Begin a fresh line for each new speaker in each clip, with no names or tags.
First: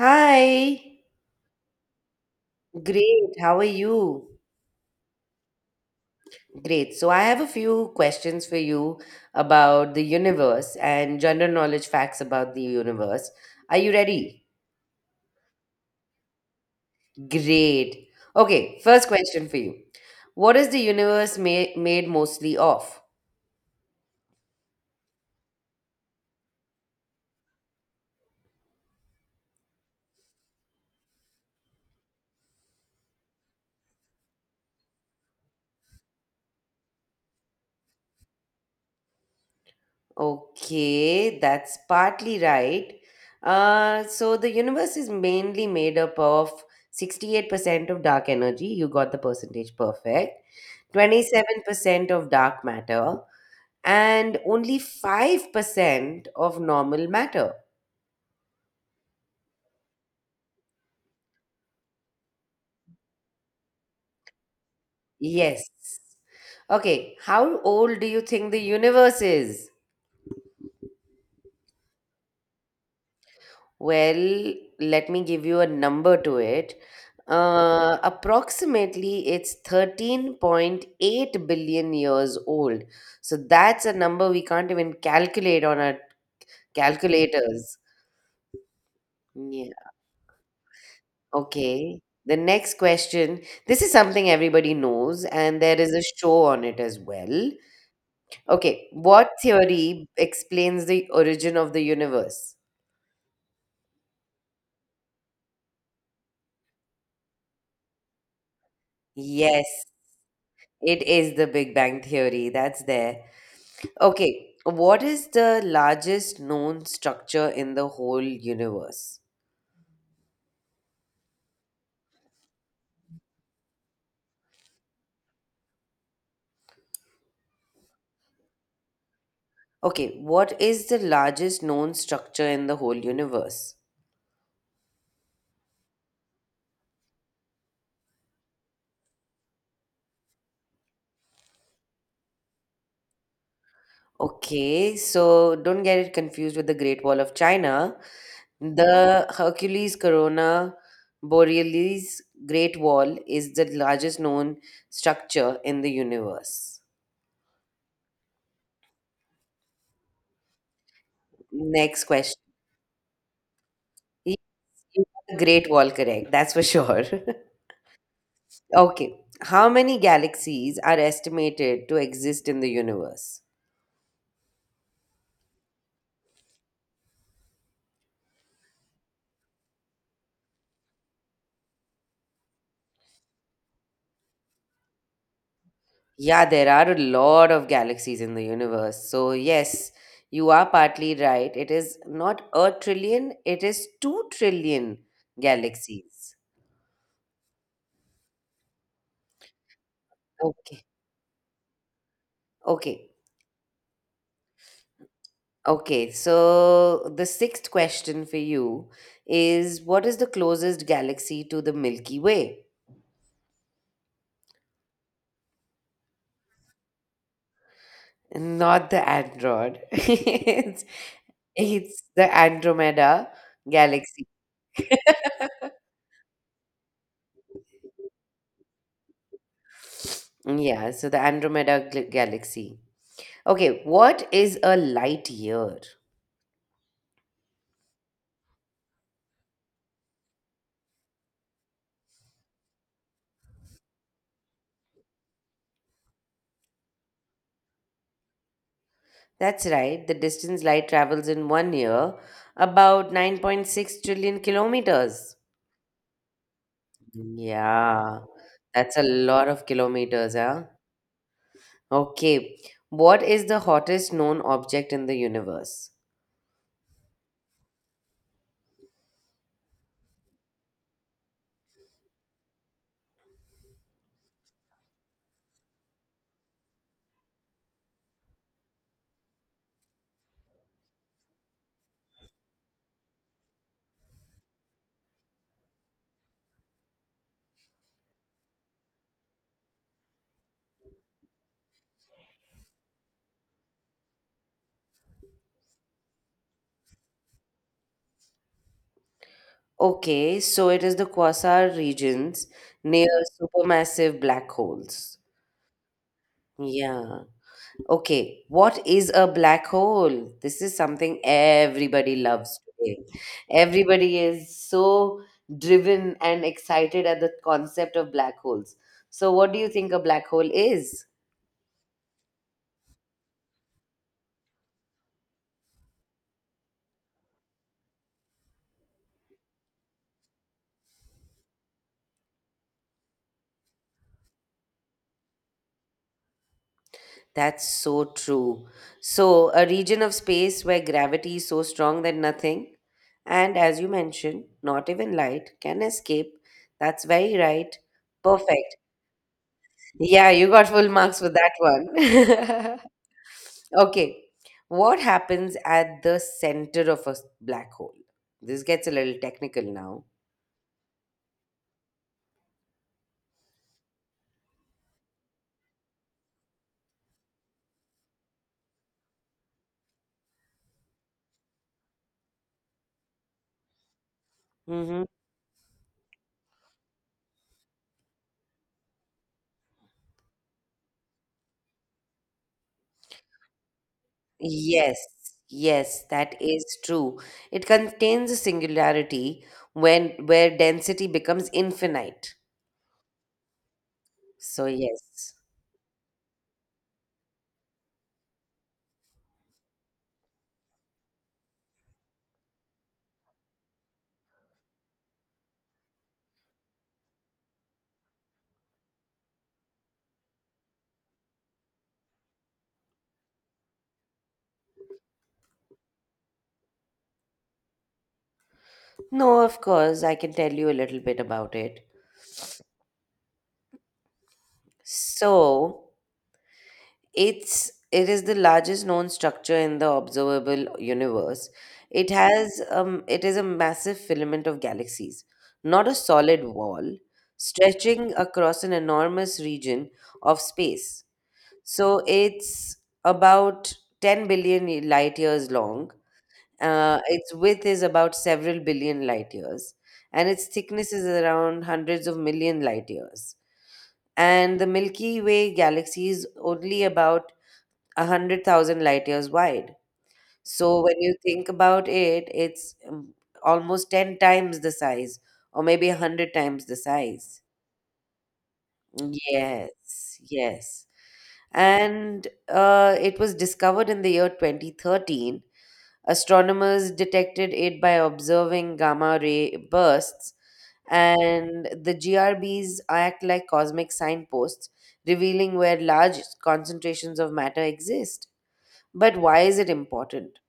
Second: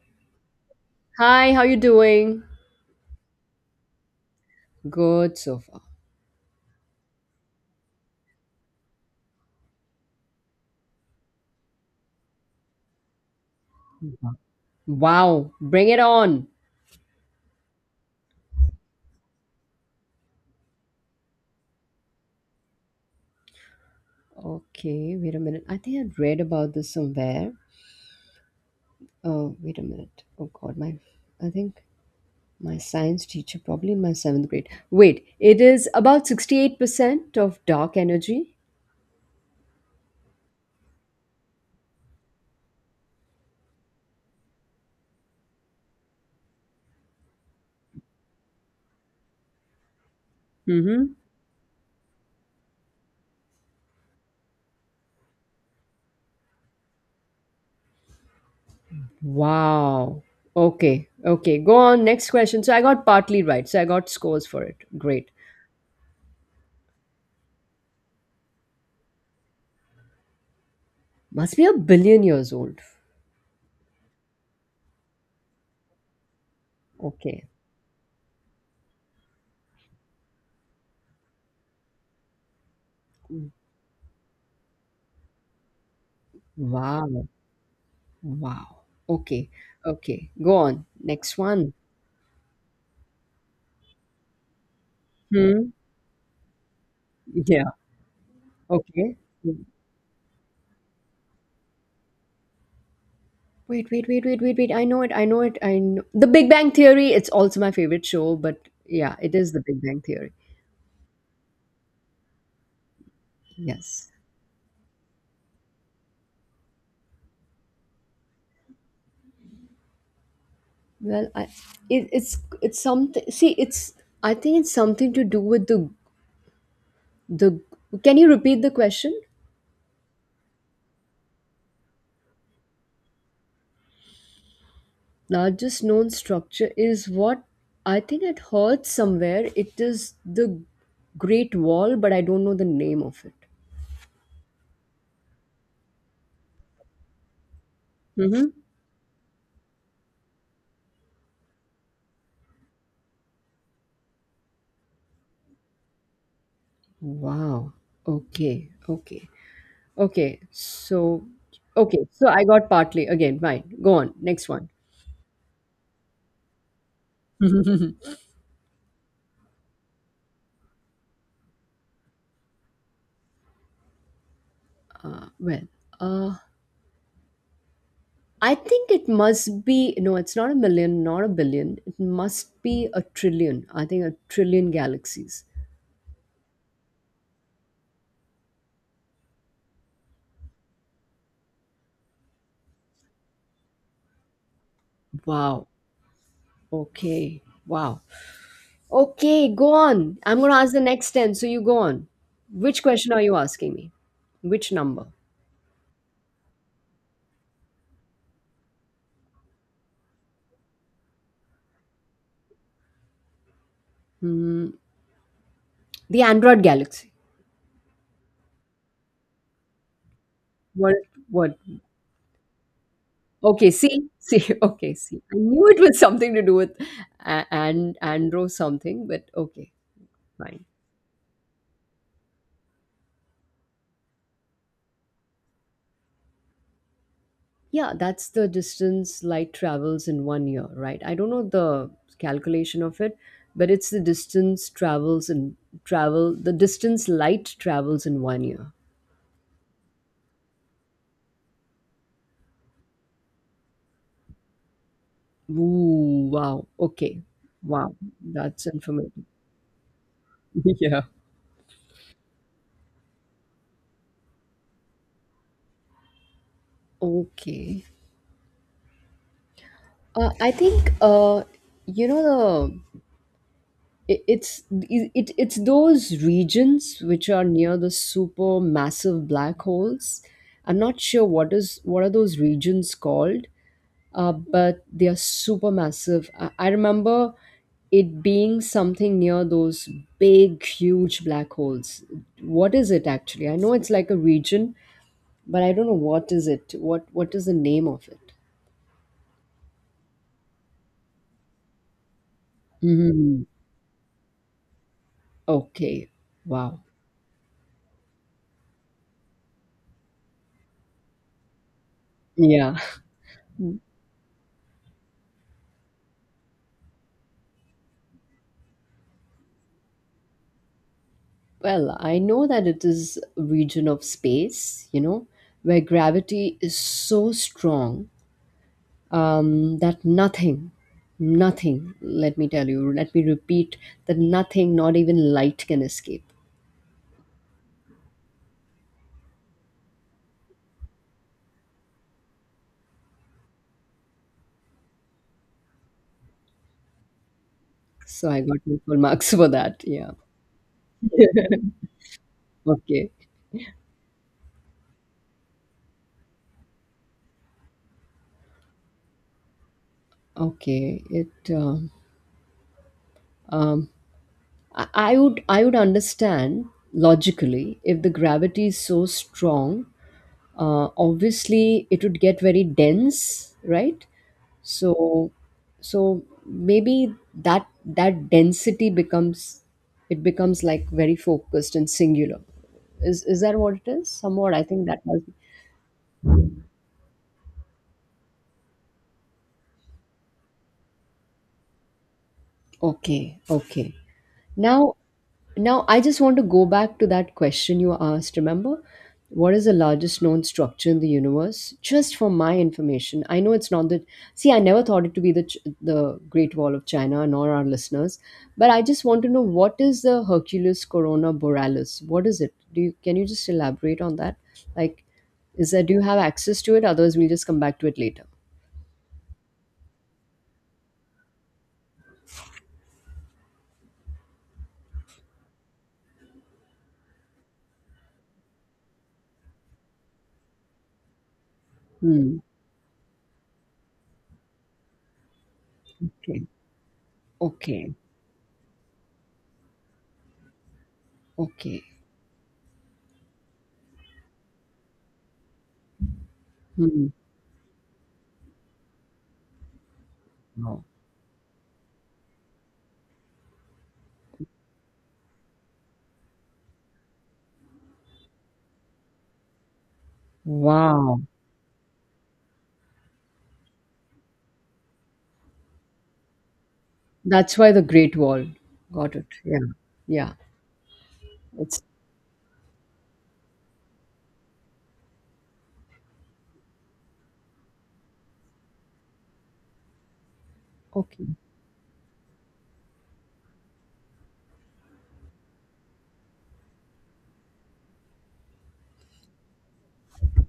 Hi,
Hi, how you doing?
great. How are you?
Good so far.
Great. So, I have a few questions for you about the universe and general knowledge facts about the universe. Are you ready?
Wow, bring it on.
Great. Okay, first question for you. What is the universe made mostly of?
Okay, wait a minute. I think I read about this somewhere. Oh, wait a minute. Oh God, my I think my science teacher, probably in my seventh grade. Wait, it is about 68% of dark energy.
Okay, that's partly right. So, the universe is mainly made up of 68% of dark energy. You got the percentage perfect. 27% of dark matter, and only 5% of normal matter.
Wow. Okay, okay. Go on, next question. So I got partly right. So I got scores for it. Great.
Yes. Okay, how old do you think the universe is?
Must be a billion years old.
Well, let me give you a number to it.
Okay.
Approximately, it's 13.8 billion years old. So that's a number we can't even calculate on our
Wow.
calculators.
Wow. Okay.
Yeah.
Okay. Go on. Next one.
Okay. The next question, this is something everybody knows, and
Hmm.
there is a show on it as well.
Yeah.
Okay.
Okay.
What theory explains the origin of the universe?
Wait, wait, wait, wait, wait, wait. I know it. I know it. I know The Big Bang Theory. It's also my favorite show, but yeah, it is The Big
Yes,
Bang Theory.
it is the Big Bang Theory. That's there.
Yes.
Okay. What is the largest known structure in the whole universe?
Well, it's something. See, it's I think it's something to do with the. Can you repeat the question?
Okay. What is the largest known structure in the whole universe?
Largest known structure is what I think I'd heard somewhere. It is the Great Wall, but I don't know the name of it.
Okay. So don't get it confused with the Great Wall of China.
Mm-hmm.
The Hercules Corona Borealis Great Wall is the largest known structure in the universe.
Wow. Okay. Okay. Okay. So,
Next
okay. So
question.
I got partly again. Fine. Go on.
Yes,
Next one.
you got the Great Wall, correct? That's for sure. Okay. How many galaxies are estimated to exist in the universe?
Well, uh, I think it must be. No, it's not a million, not a billion. It must be a trillion. I think a trillion galaxies.
Yeah, there are a lot of galaxies in the universe. So, yes, you are partly right. It is not a trillion, it is 2 trillion
Wow.
galaxies.
Okay. Wow. Okay. Go on. I'm gonna ask the
Okay.
next ten. So you go on. Which
Okay.
question are you asking me? Which number?
Okay, so the sixth question for you is what is the closest galaxy to the Milky Way?
Hmm. The Android galaxy.
Not the Android.
What? What?
It's the Andromeda
Okay, see,
galaxy.
see, okay, see. I knew it was something to do with and Andro something, but okay, fine.
Yeah, so the Andromeda galaxy. Okay, what is a light year?
Yeah, that's the distance light travels in 1 year, right? I don't know the calculation of it, but it's the distance travels in travel, the distance light travels in 1 year.
That's right, the distance light travels in 1 year, about 9.6 trillion kilometers.
Ooh, wow. Okay. Wow.
Yeah,
That's
that's a
informative.
lot of kilometers, huh?
Yeah.
Okay, what is the hottest known object in the universe?
Okay. I think, you know, the it- it's it, it's those regions which are near the super massive black holes. I'm not sure what are those regions called. But they are super massive. I remember it being something near those big huge black holes. What is it actually? I know it's like a region, but I don't know what is it. What is the name of it?
Okay, so it is the quasar regions near
Hmm.
supermassive black holes.
Okay. Wow.
Yeah. Okay, what is a black hole? This is something everybody loves
Yeah.
today. Everybody is so driven and excited at the concept of black holes. So, what do you think a black hole is?
Well, I know that it is a region of space, you know, where gravity is so strong, that nothing, nothing, let me tell you, let me repeat, that nothing, not even light, can escape.
That's so true. So, a region of space where gravity is so strong that nothing, and as you mentioned, not even light, can escape. That's very right.
So I got
Perfect.
my full marks for that. Yeah.
Yeah, you got full marks for
Yeah.
that one.
Okay.
Okay. What happens at the center of a black hole? This gets a little technical now.
Okay. It. Um, um, I would. I would understand logically, if the gravity is so strong, obviously it would get very dense, right?
Mm-hmm.
So so maybe that density becomes, it becomes like very focused and singular. Is that what it is, somewhat? I think
Yes,
that must be.
yes, that is true. It contains a singularity when where density becomes infinite.
Okay, okay.
So,
Now,
yes.
now, I just want to go back to that question you asked. Remember, what is the largest known structure in the universe? Just for my information, I know it's not that. See, I never thought it to be the Great Wall of China, nor our listeners. But I just want to know, what is the Hercules Corona Borealis? What is it? Do you can you just elaborate on that? Like, is that do you have access to it? Otherwise, we'll just come back to it later.
No, of course, I can tell you a little bit about it. So, it is the largest known structure in the observable universe. It
Hmm.
has it is a massive filament of galaxies, not a solid
Okay.
wall,
Okay.
stretching across an enormous region of space.
Okay.
So, it's about 10 billion light years long.
Hmm.
Its width is about several billion light years, and its
Wow.
thickness is around hundreds of million light years. And the Milky Way galaxy is only about 100,000 light years wide. So when you
Wow.
think about it, it's almost 10 times the size, or maybe 100 times the size.
That's why the Great Wall. Got it. Yeah.
Yes,
Yeah.
yes.
It's
And it was discovered in the year 2013. Astronomers detected it by observing gamma ray bursts,
okay.
and the GRBs act like cosmic signposts, revealing where large concentrations of matter exist. But why is it important?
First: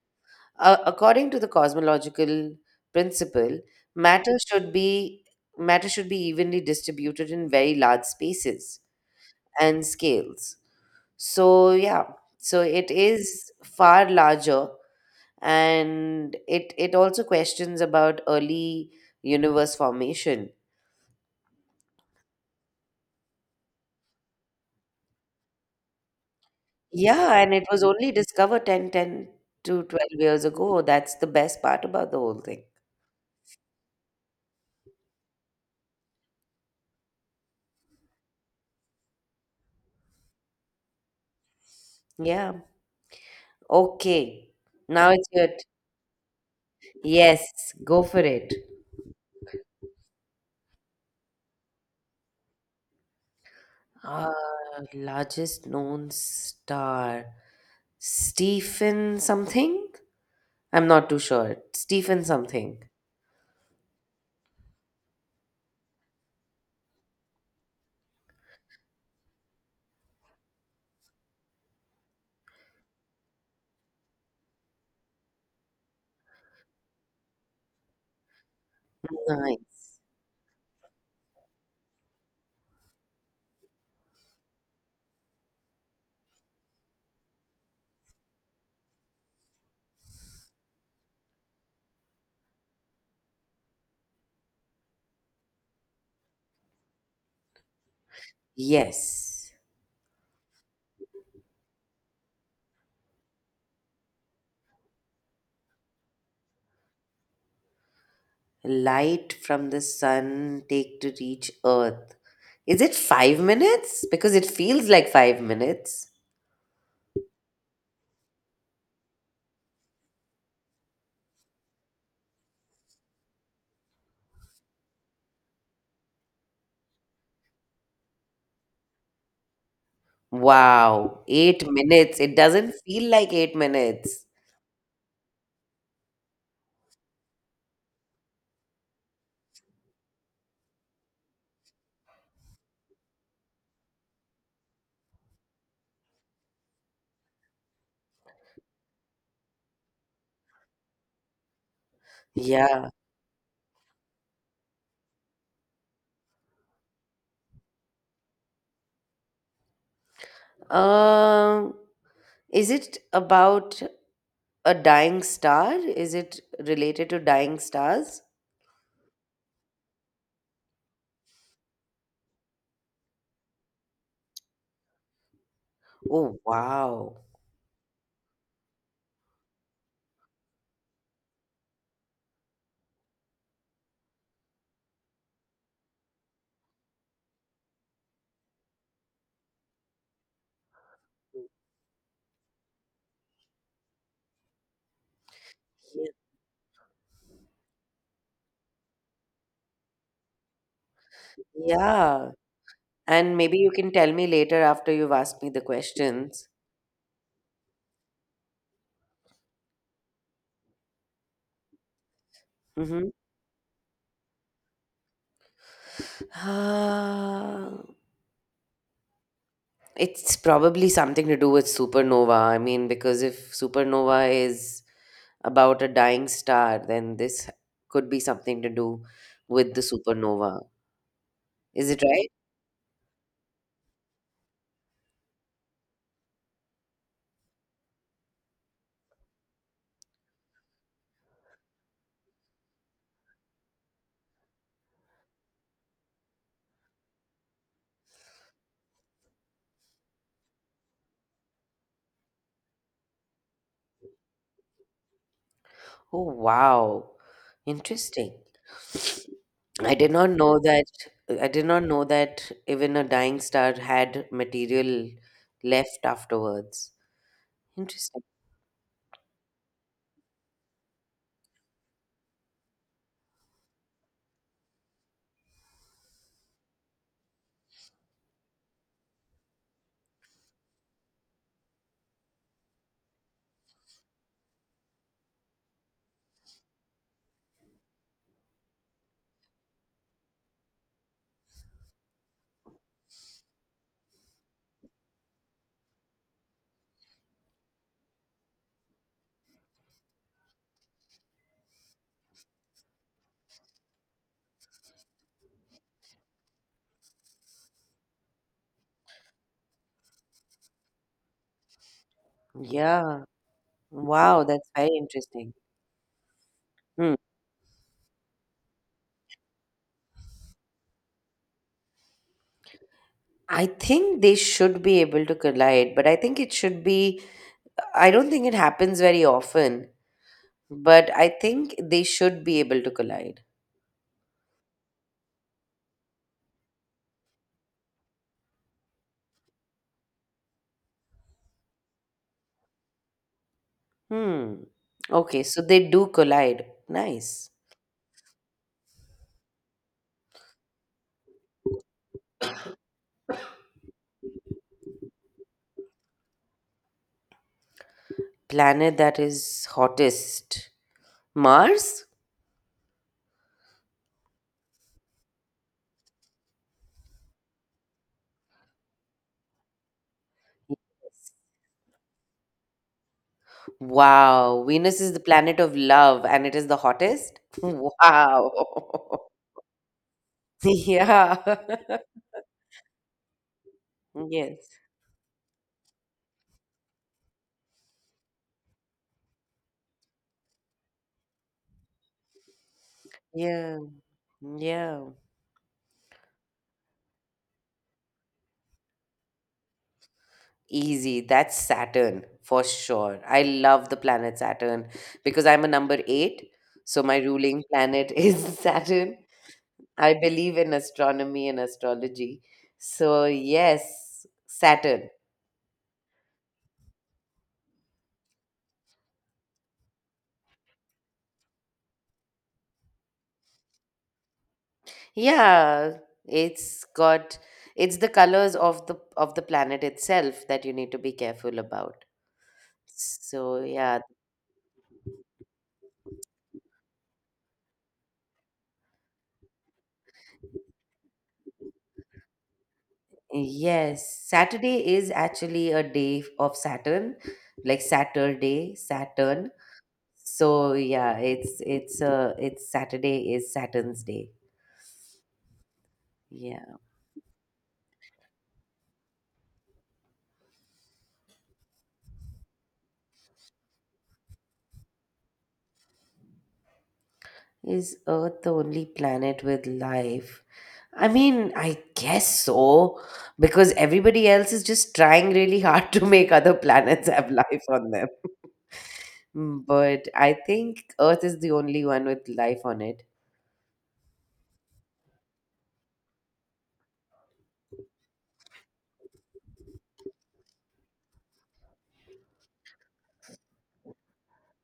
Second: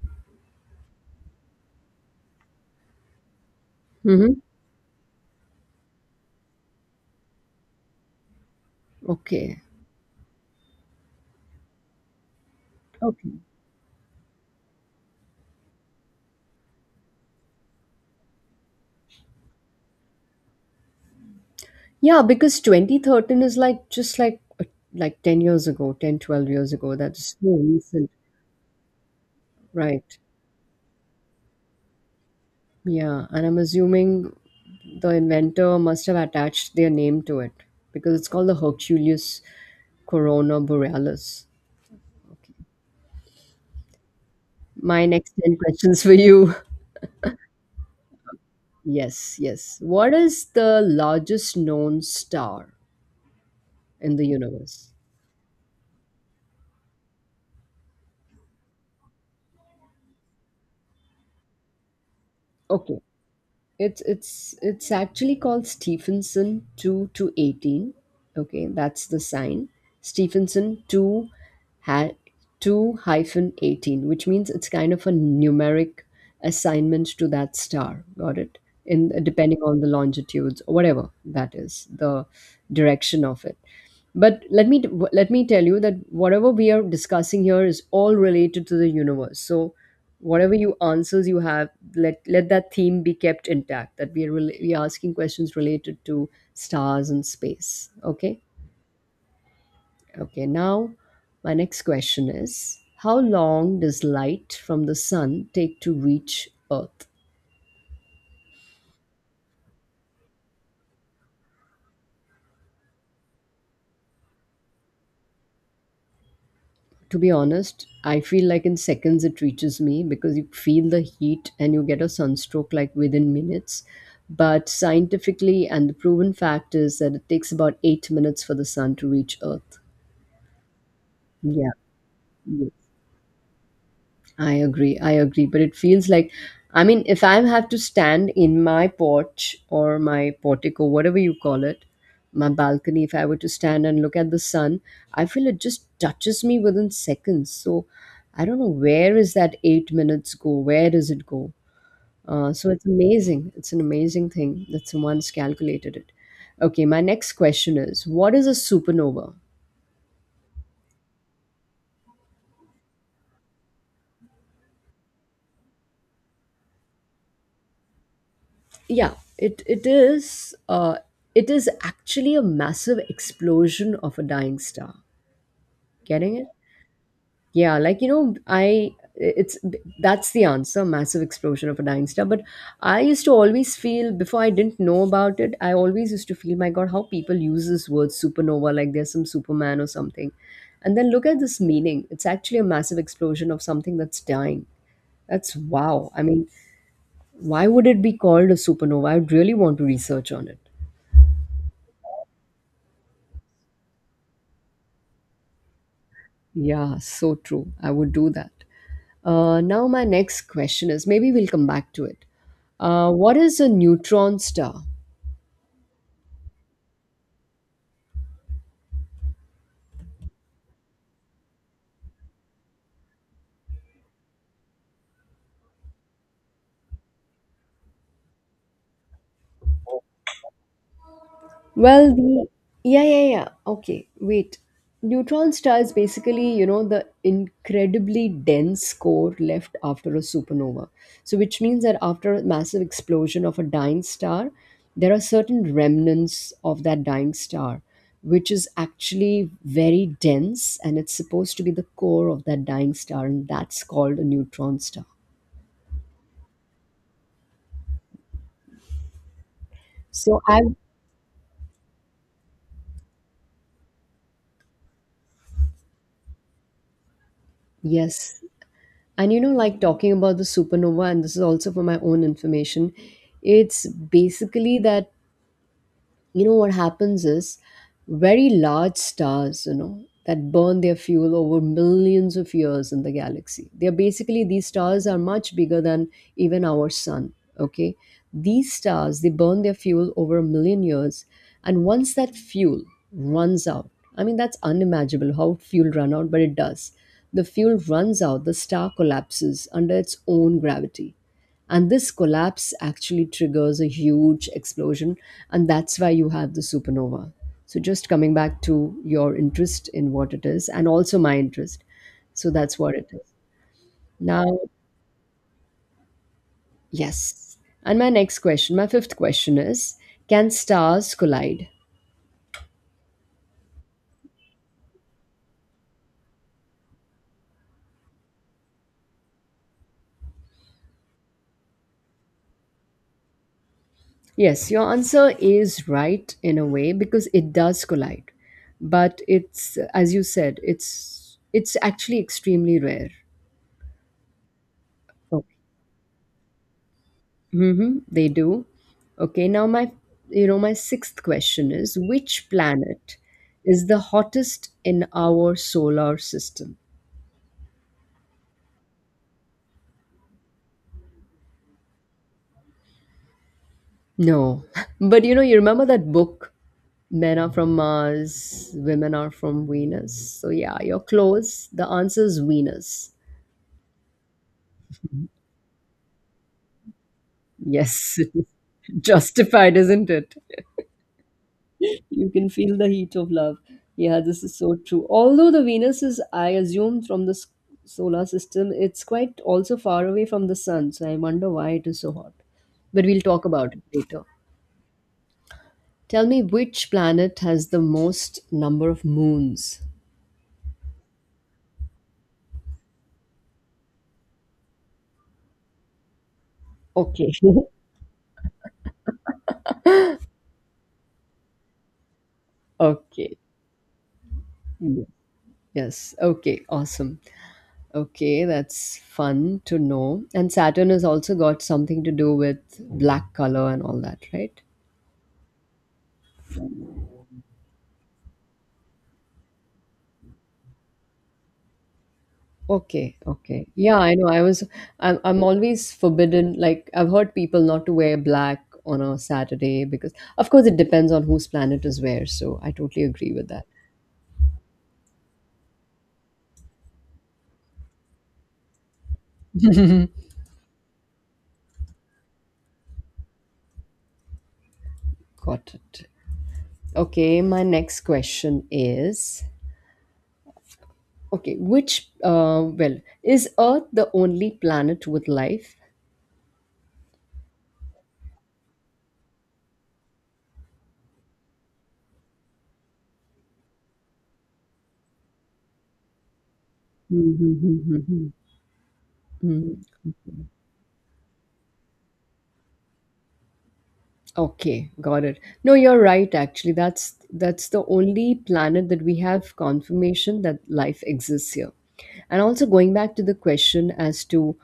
According to the cosmological principle,
Mm-hmm.
matter should be matter should be evenly distributed in very large spaces
Okay.
and scales. So yeah, so it
Okay.
is far larger, and it also questions about early universe formation.
Yeah, because 2013 is like, just like, like 10 years ago, 10, 12 years ago.
Yeah
That's so
and it was only
recent.
discovered 10 10 to 12
Right.
years ago that's the best part about the whole thing
Yeah. And I'm assuming the inventor must have attached their name to it, because it's called the Herculeus Corona Borealis.
yeah.
Okay.
Okay,
My
now it's
next 10 questions for you.
yes, go for it.
Yes, yes. What is the largest known star in the
uh
universe?
Largest known star, Stephen something. I'm not too sure, Stephen something.
Okay, it's actually called Stephenson 2-18. Okay, that's the sign. Stephenson two, ha- 2-18, which means it's kind of a numeric assignment to that star. Got it? In,
Nice.
depending on the longitudes or whatever that is, the direction of it. But let me tell you that whatever we are discussing here is all related to the universe. So whatever you answers you have, let that theme be kept intact, that we are we are asking questions related to stars and space. Okay.
Yes,
Okay, now my next question is, how long does light from the sun take to reach Earth?
light from the sun take to reach earth, is it 5 minutes? Because it feels like 5 minutes.
To be honest, I feel like in seconds it reaches me, because you feel the heat and you get a sunstroke like within minutes. But scientifically, and the proven fact is that it takes about 8 minutes for the sun to reach Earth.
Wow, 8
Yeah.
minutes, it doesn't feel like 8 minutes.
I agree. I agree. But it feels like, I mean, if I have to stand in my porch, or my portico, whatever you call it, my balcony, if I were to stand and look at the sun, I feel it just touches me within seconds. So I don't know, where is that 8 minutes go? Where does it go? So it's
Yeah.
amazing. It's an amazing thing that someone's calculated it. Okay, my next question is, what is a supernova?
um is it about a dying star? Is it related to dying stars?
Yeah, it is actually a massive explosion of a dying star. Getting
Oh
it?
wow.
Yeah, like, you know I it's that's the answer. Massive explosion of a dying star. But I used to always feel, before I didn't know about it, I always used to feel, my god, how people use this word supernova, like there's some superman or something. And then look at this meaning. It's actually a massive explosion of something that's dying. That's
Yeah.
wow. I mean, why would it be called a supernova? I would really want to research on it.
Yeah. And maybe you can tell me later after you've asked me the questions.
Yeah, so true. I would do that. Now, my next question is, maybe we'll come back to it.
Mm-hmm.
What is a neutron star?
It's probably something to do with supernova. I mean, because if supernova is about a dying star, then this could be something to do with the supernova. Is it
Well,
right?
the yeah, yeah, yeah. Okay, wait. Neutron stars basically, you know, the incredibly dense core left after a supernova. So, which means that after a massive explosion of a dying star, there are certain remnants of that dying star, which is actually very dense, and it's supposed to be the core of that dying star, and that's called a neutron star.
Oh, wow. Interesting. I did not
So,
know
I've,
that. I did not know that even a dying star had material left afterwards. Interesting.
yes. And you know, like, talking about the supernova, and this is also for my own information, it's basically that, you know what happens is, very large stars, you know, that burn their fuel over millions of years in the galaxy. They are basically, these stars are much bigger than even our sun. Okay, these stars, they burn their fuel over a million years, and once that fuel runs out, I mean, that's unimaginable how fuel run out, but it does. The fuel runs out, the star collapses under its own gravity, and this collapse actually triggers a huge explosion, and that's why you have the supernova. So just coming back to your interest in what it is, and also my interest, so that's what it
Yeah.
is.
Wow,
Now,
that's very interesting. Hmm.
yes. And my next question, my fifth question is, can stars collide?
I think they should be able to collide, but I think it should be I don't think it happens very often, but I think they should be able to collide.
Yes, your answer is right in a way, because it does collide, but it's, as you said, it's actually extremely rare.
Hmm. Okay, so they do collide. Nice.
Mm-hmm, they do. Okay, now my sixth question is, which planet is the hottest in our solar system?
Planet that is hottest. Mars?
No. But you remember that book, Men Are From Mars, Women Are From Venus. So yeah, you're
Yes.
close. The answer is Venus.
Wow. Venus is the planet of love and it is the hottest?
Yes,
Wow.
justified, isn't it?
Yeah.
You can feel the heat of love. Yeah, this is
Yes.
so true. Although the Venus is, I assume, from the solar system, it's quite also far away from the sun. So I wonder why it is so hot. But we'll talk about
Yeah.
it later.
Yeah.
Tell me, which planet has the most number of moons?
Easy. That's Saturn for sure. I love the planet Saturn because I'm a number 8. So my
Okay.
ruling planet is Saturn. I believe in astronomy and astrology. So,
Okay.
yes,
Yeah.
Saturn.
Yes. Okay. Awesome. Okay. That's fun to know. And Saturn has also got something to do with black color and all that, right?
Yeah, it's got it's the colors of the planet itself that you need to be careful about.
Okay,
So,
okay. Yeah,
yeah,
I know. I'm always forbidden, like, I've heard people not to wear black on a Saturday, because of course it depends on whose planet is where, so I totally agree with that.
yes, Saturday is actually a day of Saturn, like Saturday, Saturn. So yeah, it's Saturday is Saturn's day.
Got it.
Yeah.
Okay, my next question is, okay, is Earth the only planet with life?
Is Earth the only planet with life? I mean, I guess so, because everybody else is just trying really hard to make other planets have life on them.
Mm-hmm.
Mm, but I think Earth is the only one with life on it.
Okay, got it. No, you're right, actually. That's the only planet that we have confirmation that life exists here. And also going back to the question as to,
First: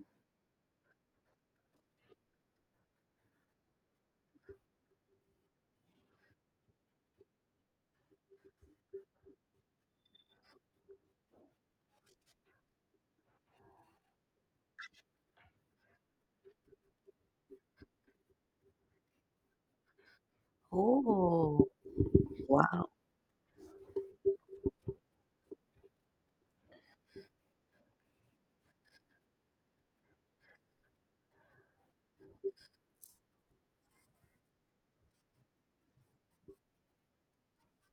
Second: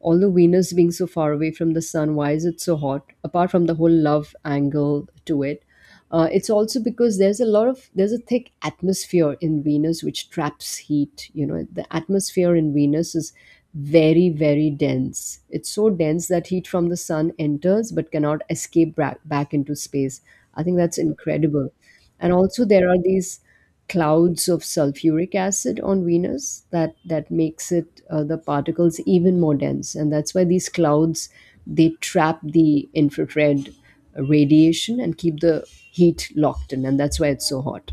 although Venus being so far away from the sun, why is it so hot? Apart from the whole love angle to it, it's also because there's a thick atmosphere in Venus which traps heat. You know, the atmosphere in Venus is very very dense. It's so dense that heat from the sun enters but cannot escape back into space. I think that's
Oh,
incredible. And also
wow.
there are these clouds of sulfuric acid on Venus that makes it the particles even more dense, and that's why these clouds they trap the infrared radiation and keep the heat locked in, and that's why it's so hot.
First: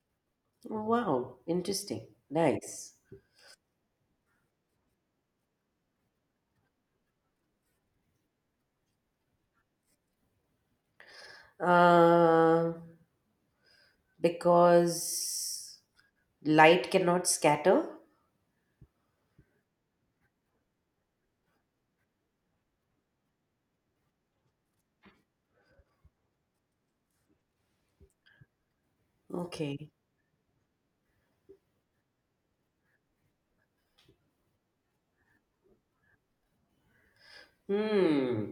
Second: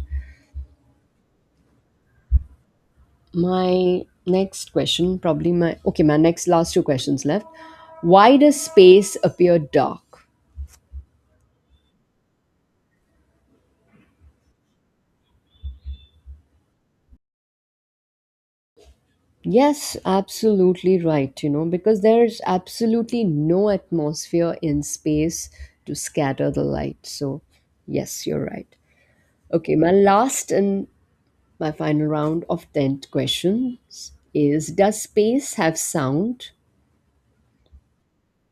Wow. Interesting. Nice.
My next question, my next last two questions left. Why does space appear dark?
Uh, because light cannot scatter.
Yes, absolutely right, you know, because there's absolutely no atmosphere in space to scatter the light. So, yes, you're right. Okay,
Okay.
my last and my final round of 10 questions is, does space have sound?
Hmm.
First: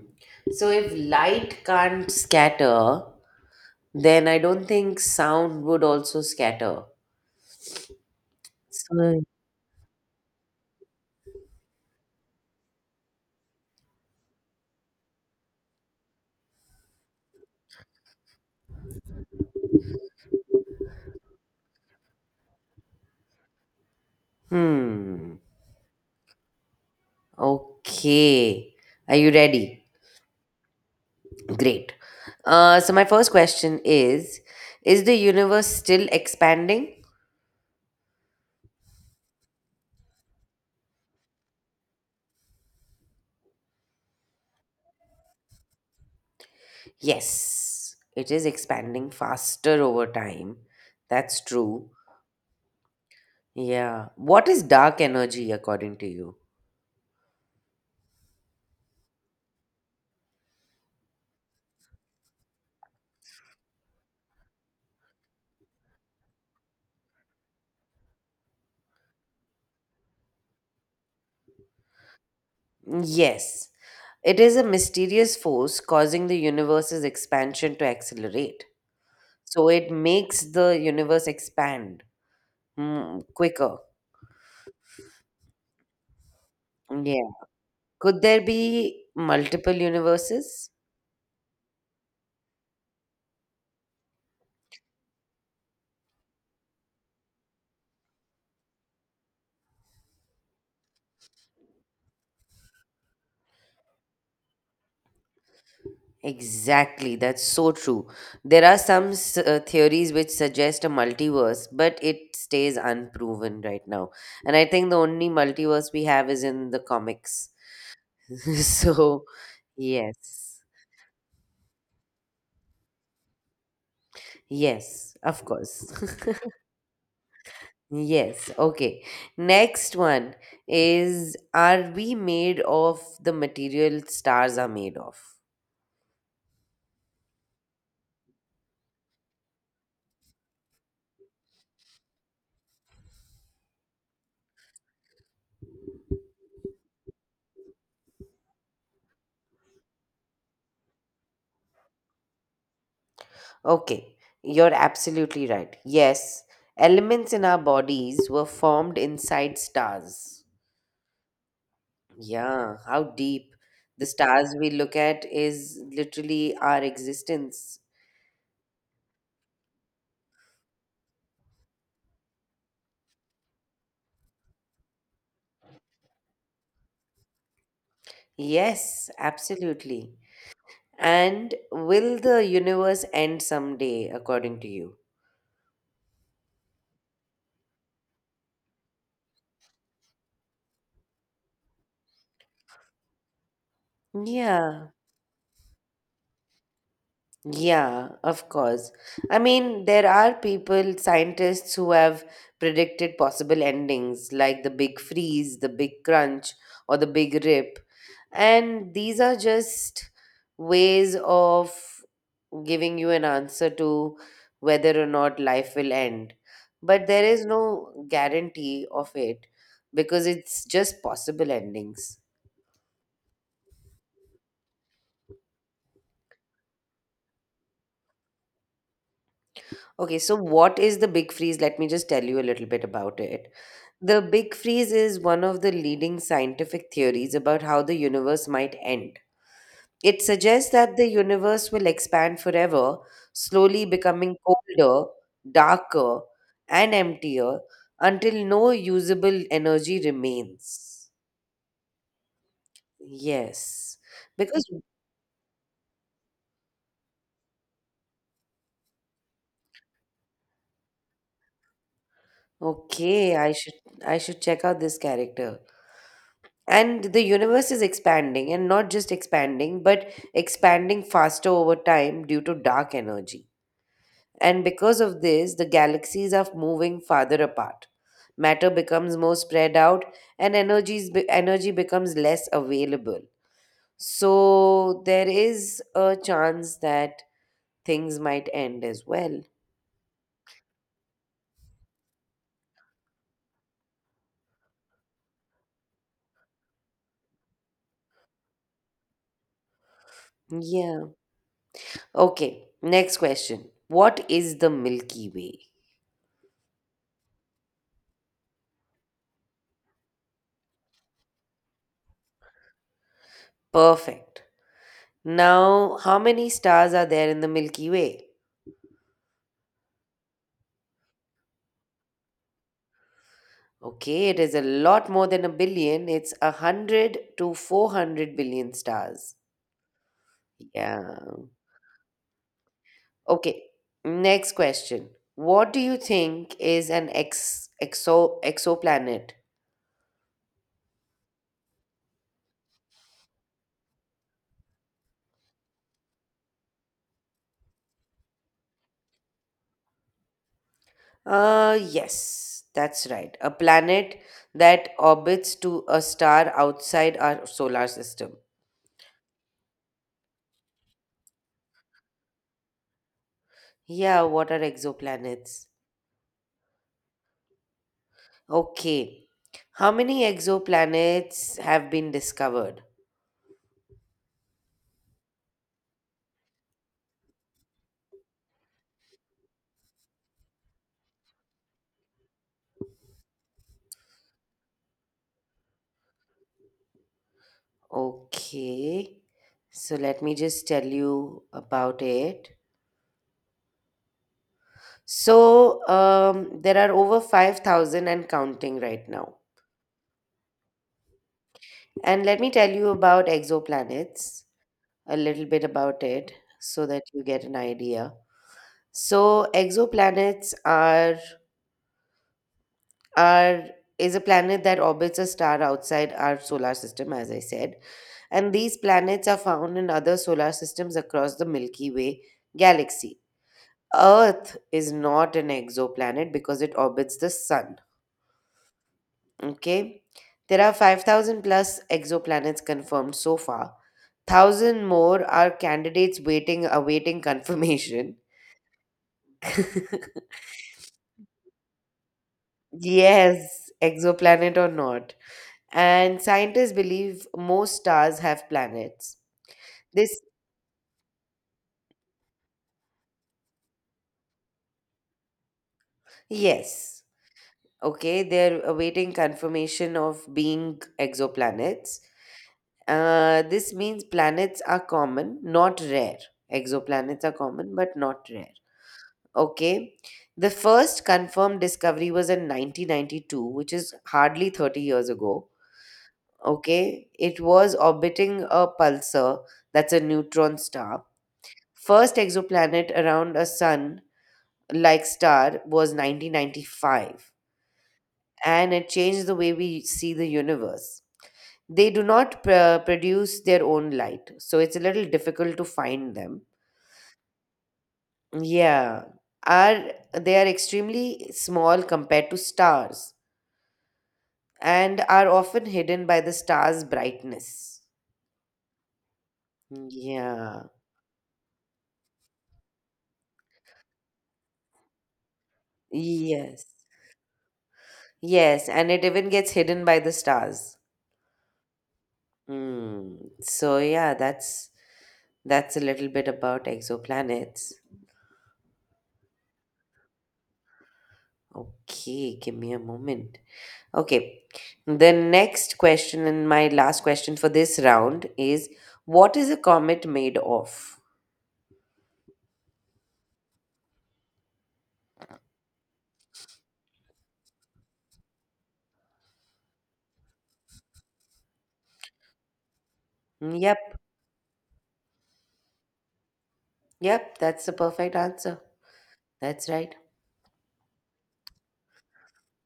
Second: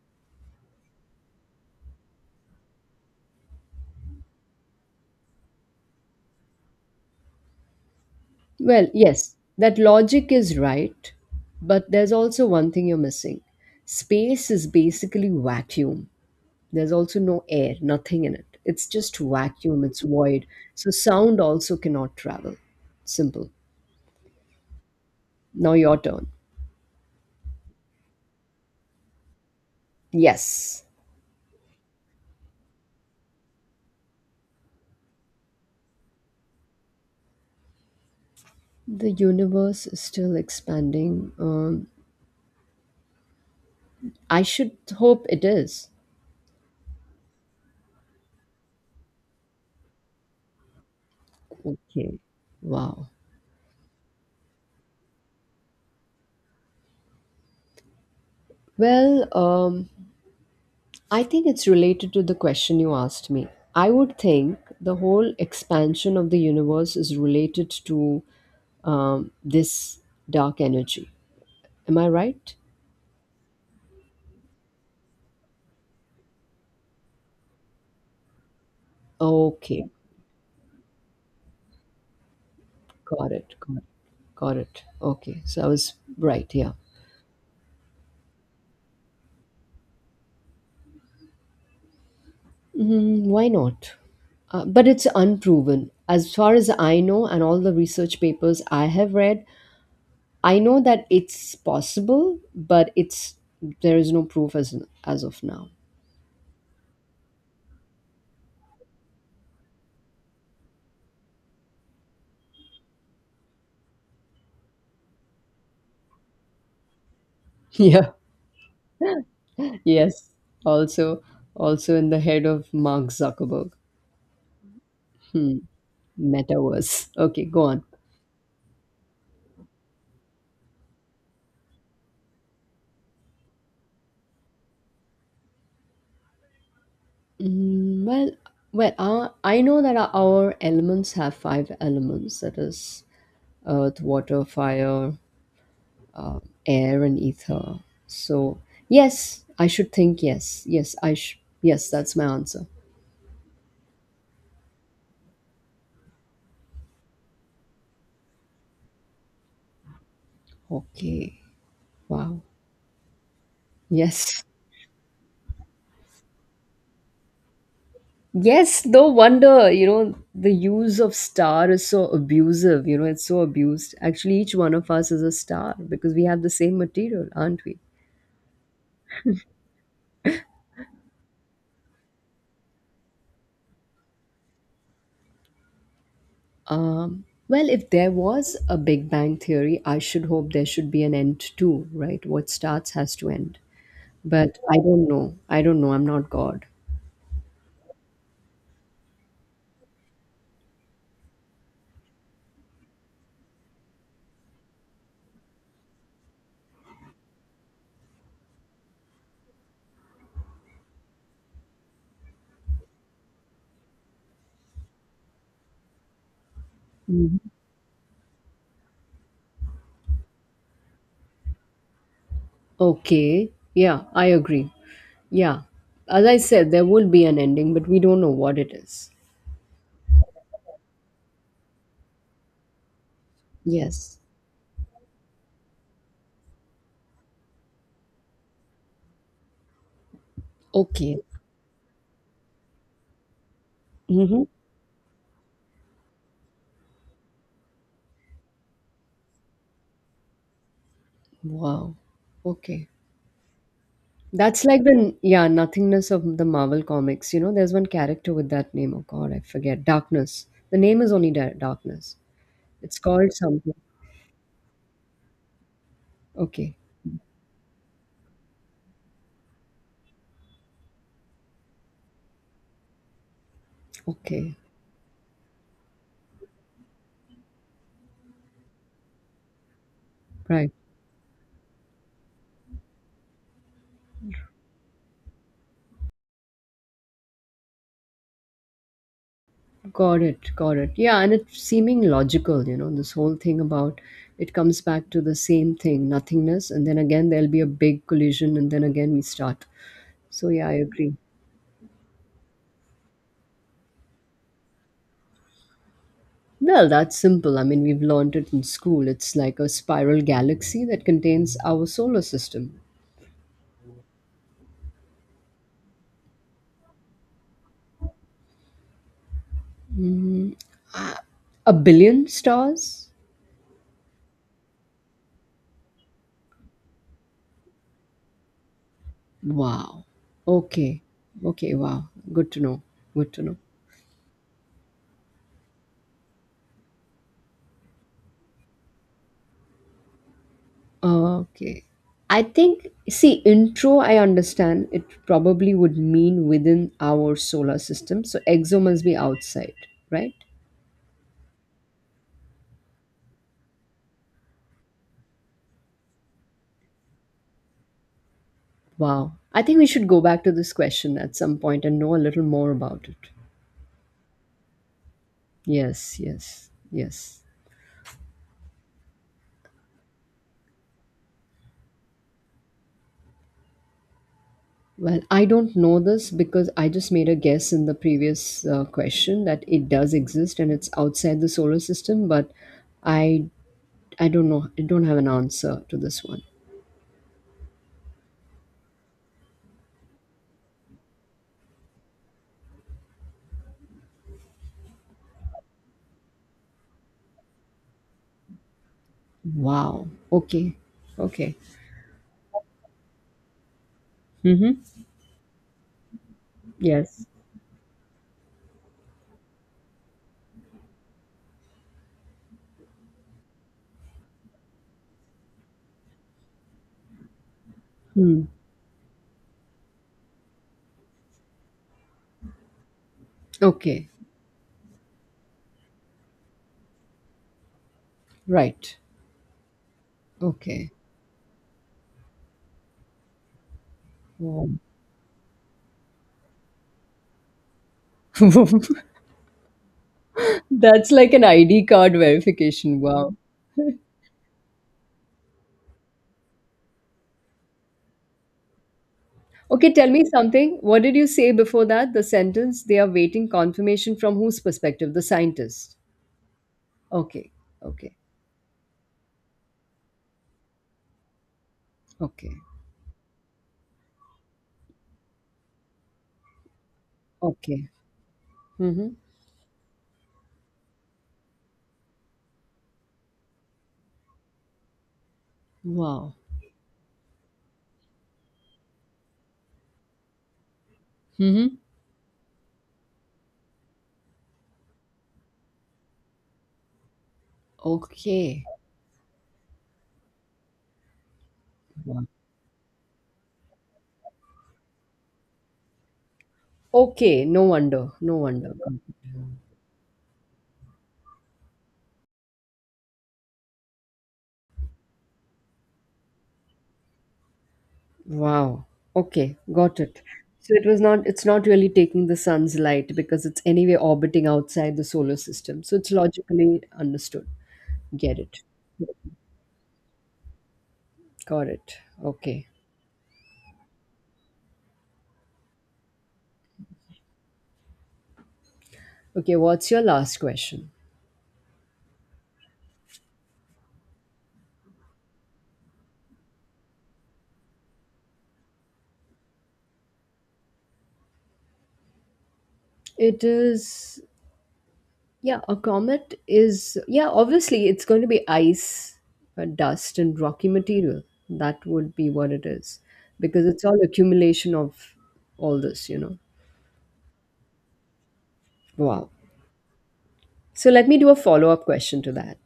So if light can't scatter, then I don't think sound would also scatter.
Well,
So,
yes, that logic is right, but there's also one thing you're missing. Space is basically vacuum. There's also no air, nothing in it. It's just vacuum, it's void. So sound also cannot travel. Simple.
hmm.
Now your turn.
Okay. Are you ready?
Yes,
Great. So my first question is the universe still expanding?
the universe is still expanding. I should hope it is.
Yes, it is expanding faster over time. That's true.
Okay. Wow.
Yeah. What is dark energy according to you?
Well, um, I think it's related to the question you asked me. I would think the whole expansion of the universe is related to this dark energy. Am I right?
Yes. It is a mysterious force causing the universe's expansion to accelerate. So
Okay.
it makes the universe expand,
Got it. Got
quicker.
it. Got it. Okay. So I was right. Yeah.
Yeah. Could there be multiple universes?
Mm, why not? But it's unproven. As far as I know, and all the research papers I have read, I know that it's possible, but it's there is no proof as of now.
Exactly, that's so true. There are some theories which suggest a multiverse, but it stays unproven right now. And I think the only multiverse we have is in the comics.
Yeah.
So,
Yes.
yes.
Also, also in the head of Mark Zuckerberg.
Yes, of
Hmm.
course.
Metaverse. Okay. Go on.
Yes, okay. Next one is, are we made of the material stars are made of?
Mm, well, I know that our elements have 5 elements. That is earth, water, fire, air, and ether. So, yes, I should think yes. Yes, that's my answer.
Okay, you're absolutely right. Yes, elements in our bodies were formed inside stars.
Okay. Wow.
Yeah, how deep. The
Yes.
stars we look at is literally our existence.
Yes, no wonder, you know, the use of star is so abusive. You know, it's so abused. Actually, each one of us is a star because we have the same material, aren't we?
Yes, absolutely. And will the universe end someday, according to you?
Well, if there was a Big Bang theory, I should hope there should be an end too, right? What starts has to end. But I
Yeah.
don't know. I don't know. I'm not God.
Yeah, of course. I mean, there are people, scientists, who have predicted possible endings like the big freeze, the big crunch, or the big rip. And these are just ways of giving you an answer to whether or not life will end. But there
Mhm.
is no guarantee of it because it's just possible endings.
Okay. Yeah, I agree. Yeah. As I said, there will be an ending, but we don't know what it is.
Okay, so what is the big freeze? Let me just tell you a little bit about it.
Yes.
The Big Freeze is one of the leading scientific theories about how the universe might end. It suggests that the
Okay.
universe will expand forever, slowly becoming
Mm-hmm.
colder, darker, and emptier until no usable energy remains.
Wow. Okay.
Yes. Because
That's like the yeah nothingness of the Marvel comics. You know, there's one character with that name. Oh God, I forget. Darkness. The name is only Darkness. It's called
okay, I
something.
should I should check out this character.
Okay.
And the universe is expanding and not just expanding, but expanding faster over time due to dark energy.
Okay.
And because of this, the galaxies are moving farther apart. Matter becomes more spread out, and
Right.
energy becomes less available. So there is a chance that things might end as well.
Got it. Yeah, and it's seeming logical, you know, this whole thing about it comes back to the same thing, nothingness, and then again there'll be a big collision, and then again we start. So, yeah, I
Yeah.
agree.
Okay, next question. What is the Milky Way?
Well, that's simple. I mean, we've learned it in school. It's like a spiral galaxy that contains our solar system.
Perfect. Now, how many stars are there in the Milky Way?
A billion stars?
Okay, it is a lot more than a billion. It's a 100 to 400 billion stars.
Wow. Okay.
Yeah.
Okay, wow. Good to know. Good to know.
Okay. Next question. What do you think is an ex exo exoplanet?
Okay. I think, see, intro, I understand it probably would mean within our solar system. So exo must be outside, right?
Yes, that's right. A planet that orbits to a star outside our solar system.
Wow. I think we should go back to this question at some point and know a little more about it.
Yeah, what are exoplanets?
Yes, yes, yes.
Okay. How many exoplanets have been discovered?
Well, I don't know this because I just made a guess in the previous question that it does exist and it's outside the solar system, but I I don't know. I don't have an answer to this one.
Okay. So let me just tell you about it. So there are over 5,000 and counting right now.
Wow. Okay. Okay.
And let me tell you about exoplanets,
Mm-hmm.
a little bit about it so that you
Yes.
get an idea. So exoplanets are is a planet that orbits a star outside our solar system, as I said.
Hmm.
And these planets are found in other solar systems across the Milky Way galaxy.
Okay.
Earth is not an exoplanet because it orbits the sun.
Right.
Okay. There are
Okay.
5,000 plus exoplanets confirmed so far.
Wow.
1,000 more are candidates waiting awaiting confirmation.
That's like an ID card verification. Wow.
Yes, exoplanet or not. And scientists believe most stars have planets.
Okay, tell
This,
me something. What did you say before that? The sentence they are waiting confirmation from whose perspective? The scientist.
yes.
Okay. Okay.
Okay, they're awaiting confirmation of being exoplanets.
Okay.
This means planets are common, not rare. Exoplanets are common,
Okay.
but not rare.
Mm-hmm.
Okay. The first confirmed discovery was in 1992, which is hardly 30 years ago.
Wow.
Okay. It was orbiting a pulsar, that's a neutron star.
Mm-hmm.
First exoplanet around a sun like star was 1995,
Okay.
and it changed the way we see the universe. They do
Wow.
not produce their own light, so it's a little difficult to find them.
Okay. No wonder. No wonder.
Yeah. Are they are extremely small compared to stars and are often hidden by the star's brightness.
Wow. Okay, got it.
Yeah.
So it was not it's not really taking the sun's light because it's anyway orbiting outside the solar system. So it's
Yes.
logically understood. Get it.
Yes, and it even gets hidden by the stars.
Got it. Okay.
Hmm. So yeah, that's a little bit about exoplanets.
Okay, what's your last question?
Okay, give me a moment. Okay. The next question and my last question for this round is, what is a comet made of?
It is yeah, a comet is yeah, obviously it's going to be ice, dust and rocky material. That would be what it is
Hmm.
because it's
Yep.
all accumulation of all this, you know.
Yep, that's the perfect answer.
Wow.
That's right.
So let me do a follow up question to that.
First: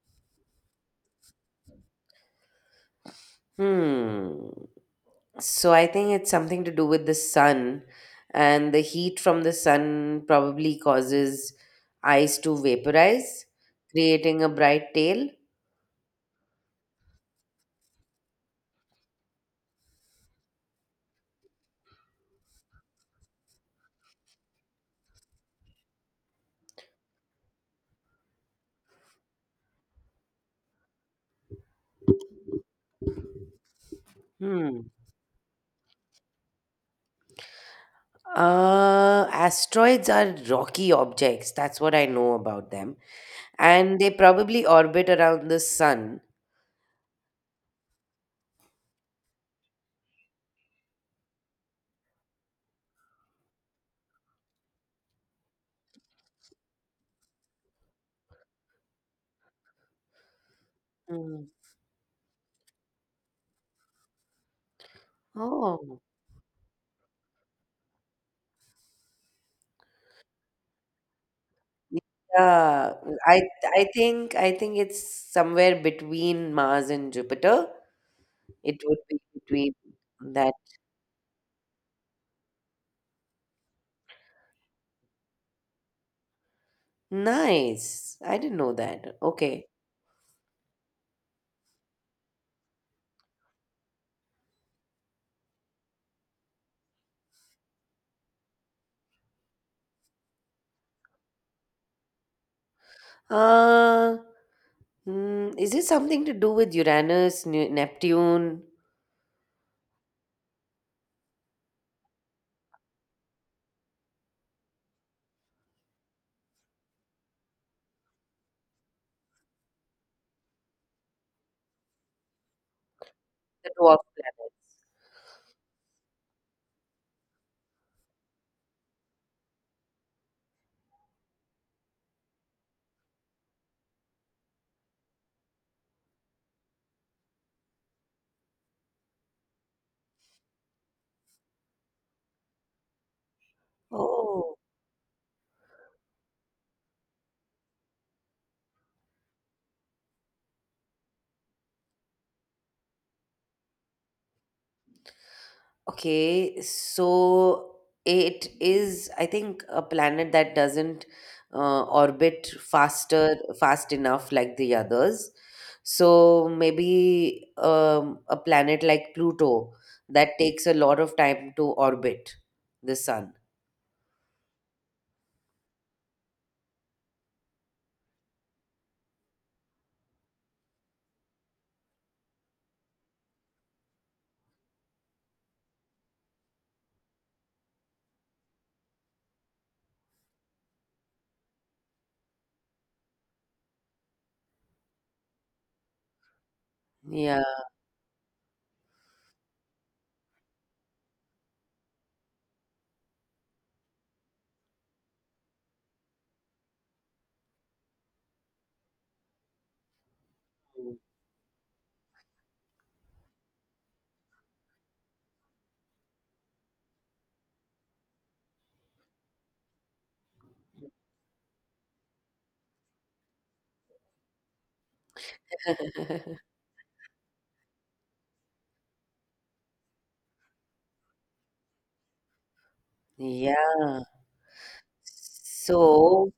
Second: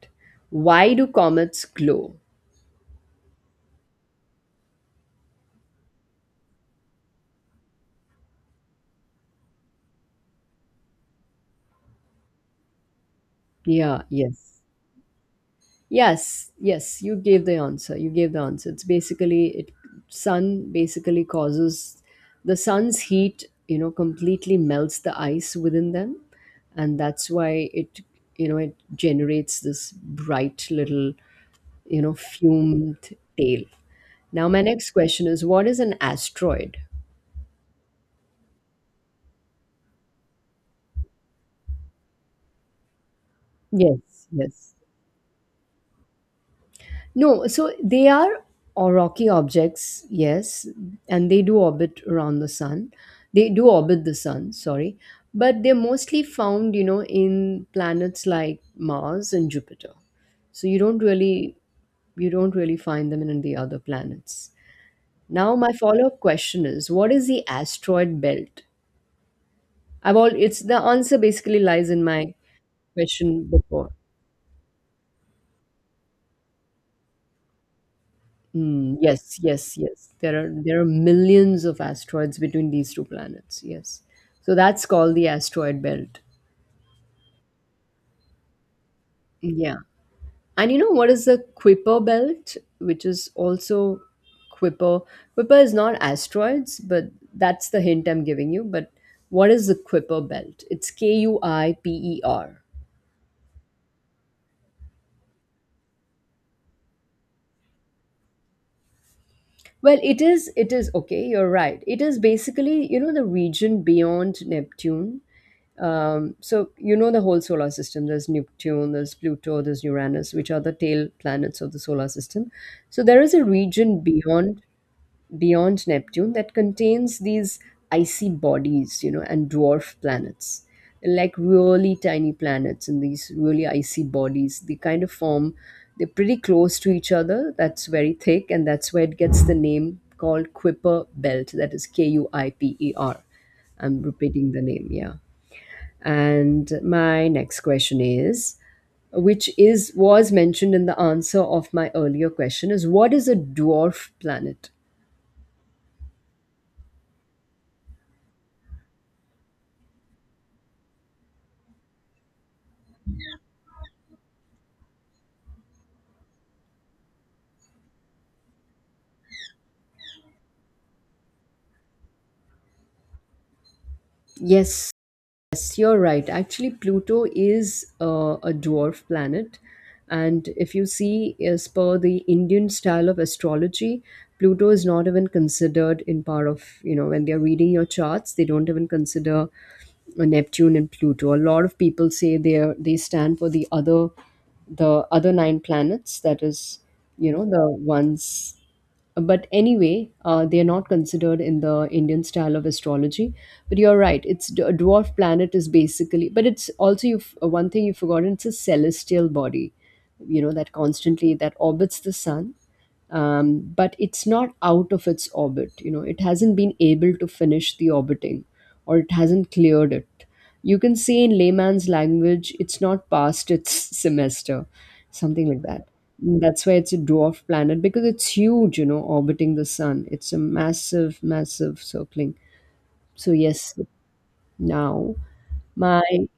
Why do comets glow?
Hmm. So I think it's something to do with the sun, and the heat from the sun probably causes ice to vaporize,
Yeah,
creating a
yes.
bright tail.
Yes, yes, you gave the answer. You gave the answer. It's basically it sun basically causes the sun's heat, you know, completely melts the ice within them and that's why it you know it generates this bright little, you know, fumed tail. Now my
Hmm.
next question is, what is an asteroid?
Asteroids are rocky objects. That's what I know about them. And they
Yes,
probably
yes.
orbit around the sun.
No, so they are or rocky objects, yes, and they do orbit around the sun. They do orbit the sun, sorry, but they're mostly found, you know, in planets like Mars and Jupiter. So
Mm.
you don't really find them in the other planets. Now my
Oh.
follow-up question is, what is the asteroid belt? I've all it's the answer basically lies in my
Yeah. I
question
I
before.
think I think it's somewhere between Mars and Jupiter. It
Mm,
would be
yes,
between
yes, yes. There are
that.
there are millions of asteroids between these two planets. Yes. So that's called the asteroid belt.
Nice. I didn't know that. Okay.
Yeah. And you know what is the Kuiper belt, which is also Kuiper. Kuiper is not asteroids, but that's the hint I'm giving you. But what is the Kuiper belt? It's Kuiper.
Uh, is it something to do with Uranus, Neptune,
Well, it is, okay, you're right. It is basically, you know, the region beyond Neptune. So, you know, the whole solar system there's Neptune, there's Pluto, there's Uranus, which are the tail planets of the solar system. So, there is a
the dwarf
region
planet?
beyond Neptune that contains these icy bodies, you know, and dwarf planets. Like really tiny planets and these really icy bodies. They kind of form, they're pretty close to each other. That's very thick, and that's where it gets the name called Kuiper Belt. That is Kuiper. I'm repeating
Oh,
the name, yeah. And my next question is which is was mentioned in the answer of my earlier question is, what is a dwarf planet?
okay. So it is, I think, a planet that doesn't fast enough like the others. So maybe a planet like Pluto that takes a lot of time to orbit the sun.
Yes. Yes, you're right. Actually, Pluto is a dwarf planet. And if you see, as per the Indian style of astrology, Pluto is not even considered in part of, you know, when they're reading your charts, they don't even consider Neptune and Pluto. A lot of people say they are, they stand for the other 9 planets, that is, you know,
Yeah.
the ones but anyway, they are not considered in the Indian style of astrology. But you're right; a dwarf planet is basically, but it's also you have one thing you've forgotten. It's a celestial body, you know, that orbits the sun, but it's not out of its orbit. You know, it hasn't been able to finish the orbiting, or it hasn't cleared it. You can say in layman's language, it's not past its semester something like that. That's why it's a dwarf planet because it's huge, you know, orbiting the sun. It's a massive, massive circling. So yes,
Yeah.
now my
So,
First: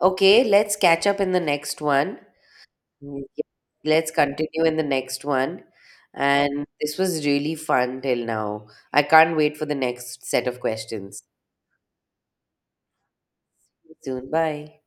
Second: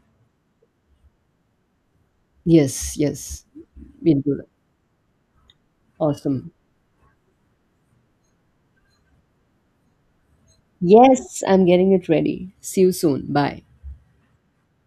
okay, let's catch up in the next one.
yes,
Mm, yeah.
yes,
Let's
we do that.
continue in the next one.
Awesome.
And this was really fun till now. I can't wait for the next set of questions.
Yes, I'm getting it ready. See you soon. Bye.
Soon. Bye.